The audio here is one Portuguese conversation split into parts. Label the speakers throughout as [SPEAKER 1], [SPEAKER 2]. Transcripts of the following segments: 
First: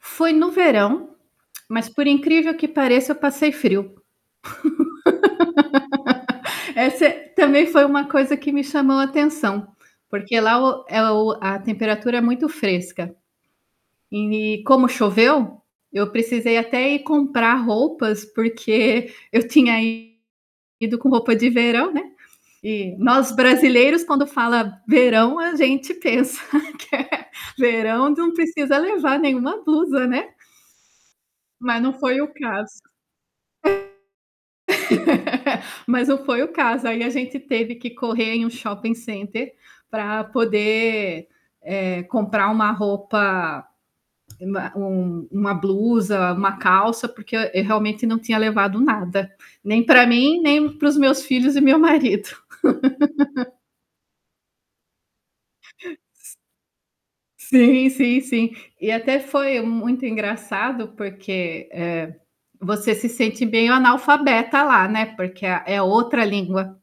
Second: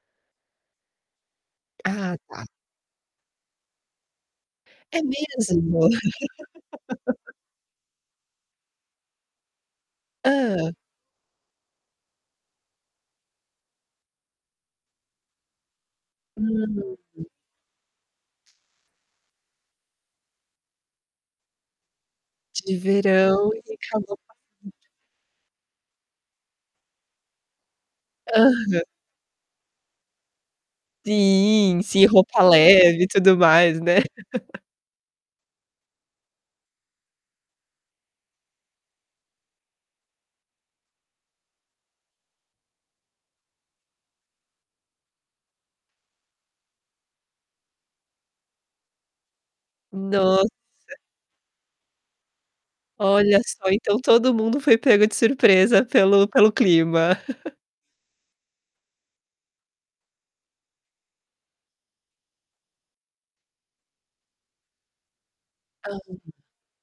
[SPEAKER 1] Foi no verão, mas por
[SPEAKER 2] Ah, tá.
[SPEAKER 1] incrível que pareça eu passei frio.
[SPEAKER 2] É mesmo.
[SPEAKER 1] Essa é também foi uma coisa que me chamou atenção, porque lá
[SPEAKER 2] Hã.
[SPEAKER 1] o é o-a temperatura é muito fresca. E como choveu, eu precisei até ir
[SPEAKER 2] Hã.
[SPEAKER 1] comprar roupas porque eu tinha ido com roupa de verão, né.
[SPEAKER 2] De
[SPEAKER 1] E nós,
[SPEAKER 2] verão e
[SPEAKER 1] brasileiros,
[SPEAKER 2] calor
[SPEAKER 1] quando fala "verão"
[SPEAKER 2] bastante,
[SPEAKER 1] a
[SPEAKER 2] né.
[SPEAKER 1] gente pensa que é verão não precisa
[SPEAKER 2] Aham.
[SPEAKER 1] levar nenhuma blusa, né.
[SPEAKER 2] Sim,
[SPEAKER 1] Mas não
[SPEAKER 2] sim,
[SPEAKER 1] foi o
[SPEAKER 2] roupa
[SPEAKER 1] caso.
[SPEAKER 2] leve e tudo mais, né.
[SPEAKER 1] Hum, mas não foi o caso, aí a gente teve que correr em um shopping center para poder eh, comprar uma roupa uma um uma blusa, uma calça, porque eu eu realmente não tinha levado nada. Nem para mim,
[SPEAKER 2] Nossa.
[SPEAKER 1] nem para os meus filhos e meu marido.
[SPEAKER 2] Olha só, então todo mundo foi pego de surpresa pelo pelo clima.
[SPEAKER 1] Sim, sim, sim. E até foi muito engraçado, porque, eh, você, se sente meio analfabeta lá, né, porque é,
[SPEAKER 2] Hã.
[SPEAKER 1] outra língua.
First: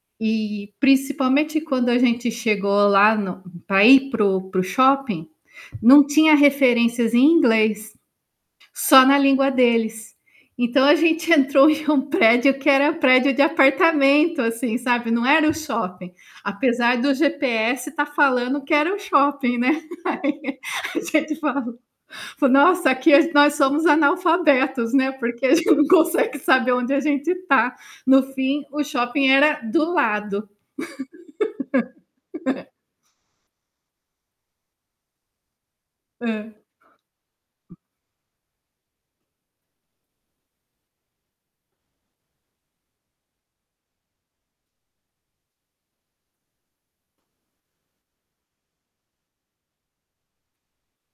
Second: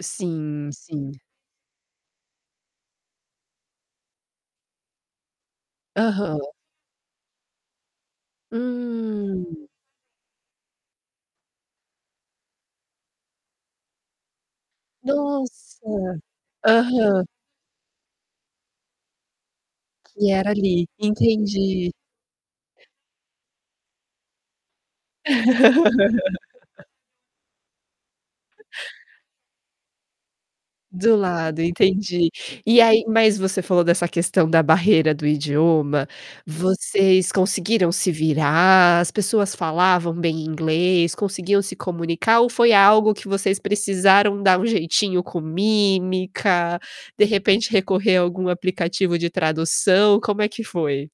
[SPEAKER 2] Sim,
[SPEAKER 1] E
[SPEAKER 2] sim.
[SPEAKER 1] principalmente quando a gente chegou lá no para ir para o, para o shopping, não tinha
[SPEAKER 2] Aham.
[SPEAKER 1] referências em inglês, só na
[SPEAKER 2] Hum.
[SPEAKER 1] língua deles. Então a gente entrou em um prédio que era prédio de apartamento assim, sabe, não era o
[SPEAKER 2] Nossa,
[SPEAKER 1] shopping. Apesar do
[SPEAKER 2] aham.
[SPEAKER 1] GPS estar falando que era o shopping, né.
[SPEAKER 2] E era ali,
[SPEAKER 1] A gente falou
[SPEAKER 2] entendi.
[SPEAKER 1] falou: "Nossa, aqui nós somos analfabetos, né, porque a gente não consegue saber onde a gente está." No fim, o shopping era do lado.
[SPEAKER 2] Do lado, entendi. E aí mas você falou dessa questão da barreira do idioma,
[SPEAKER 1] Hã.
[SPEAKER 2] vocês conseguiram se virar, as pessoas falavam bem inglês, conseguiam se comunicar ou foi algo que vocês precisaram dar um jeitinho com mímica, de repente, recorrer a algum aplicativo de tradução. Como é que foi?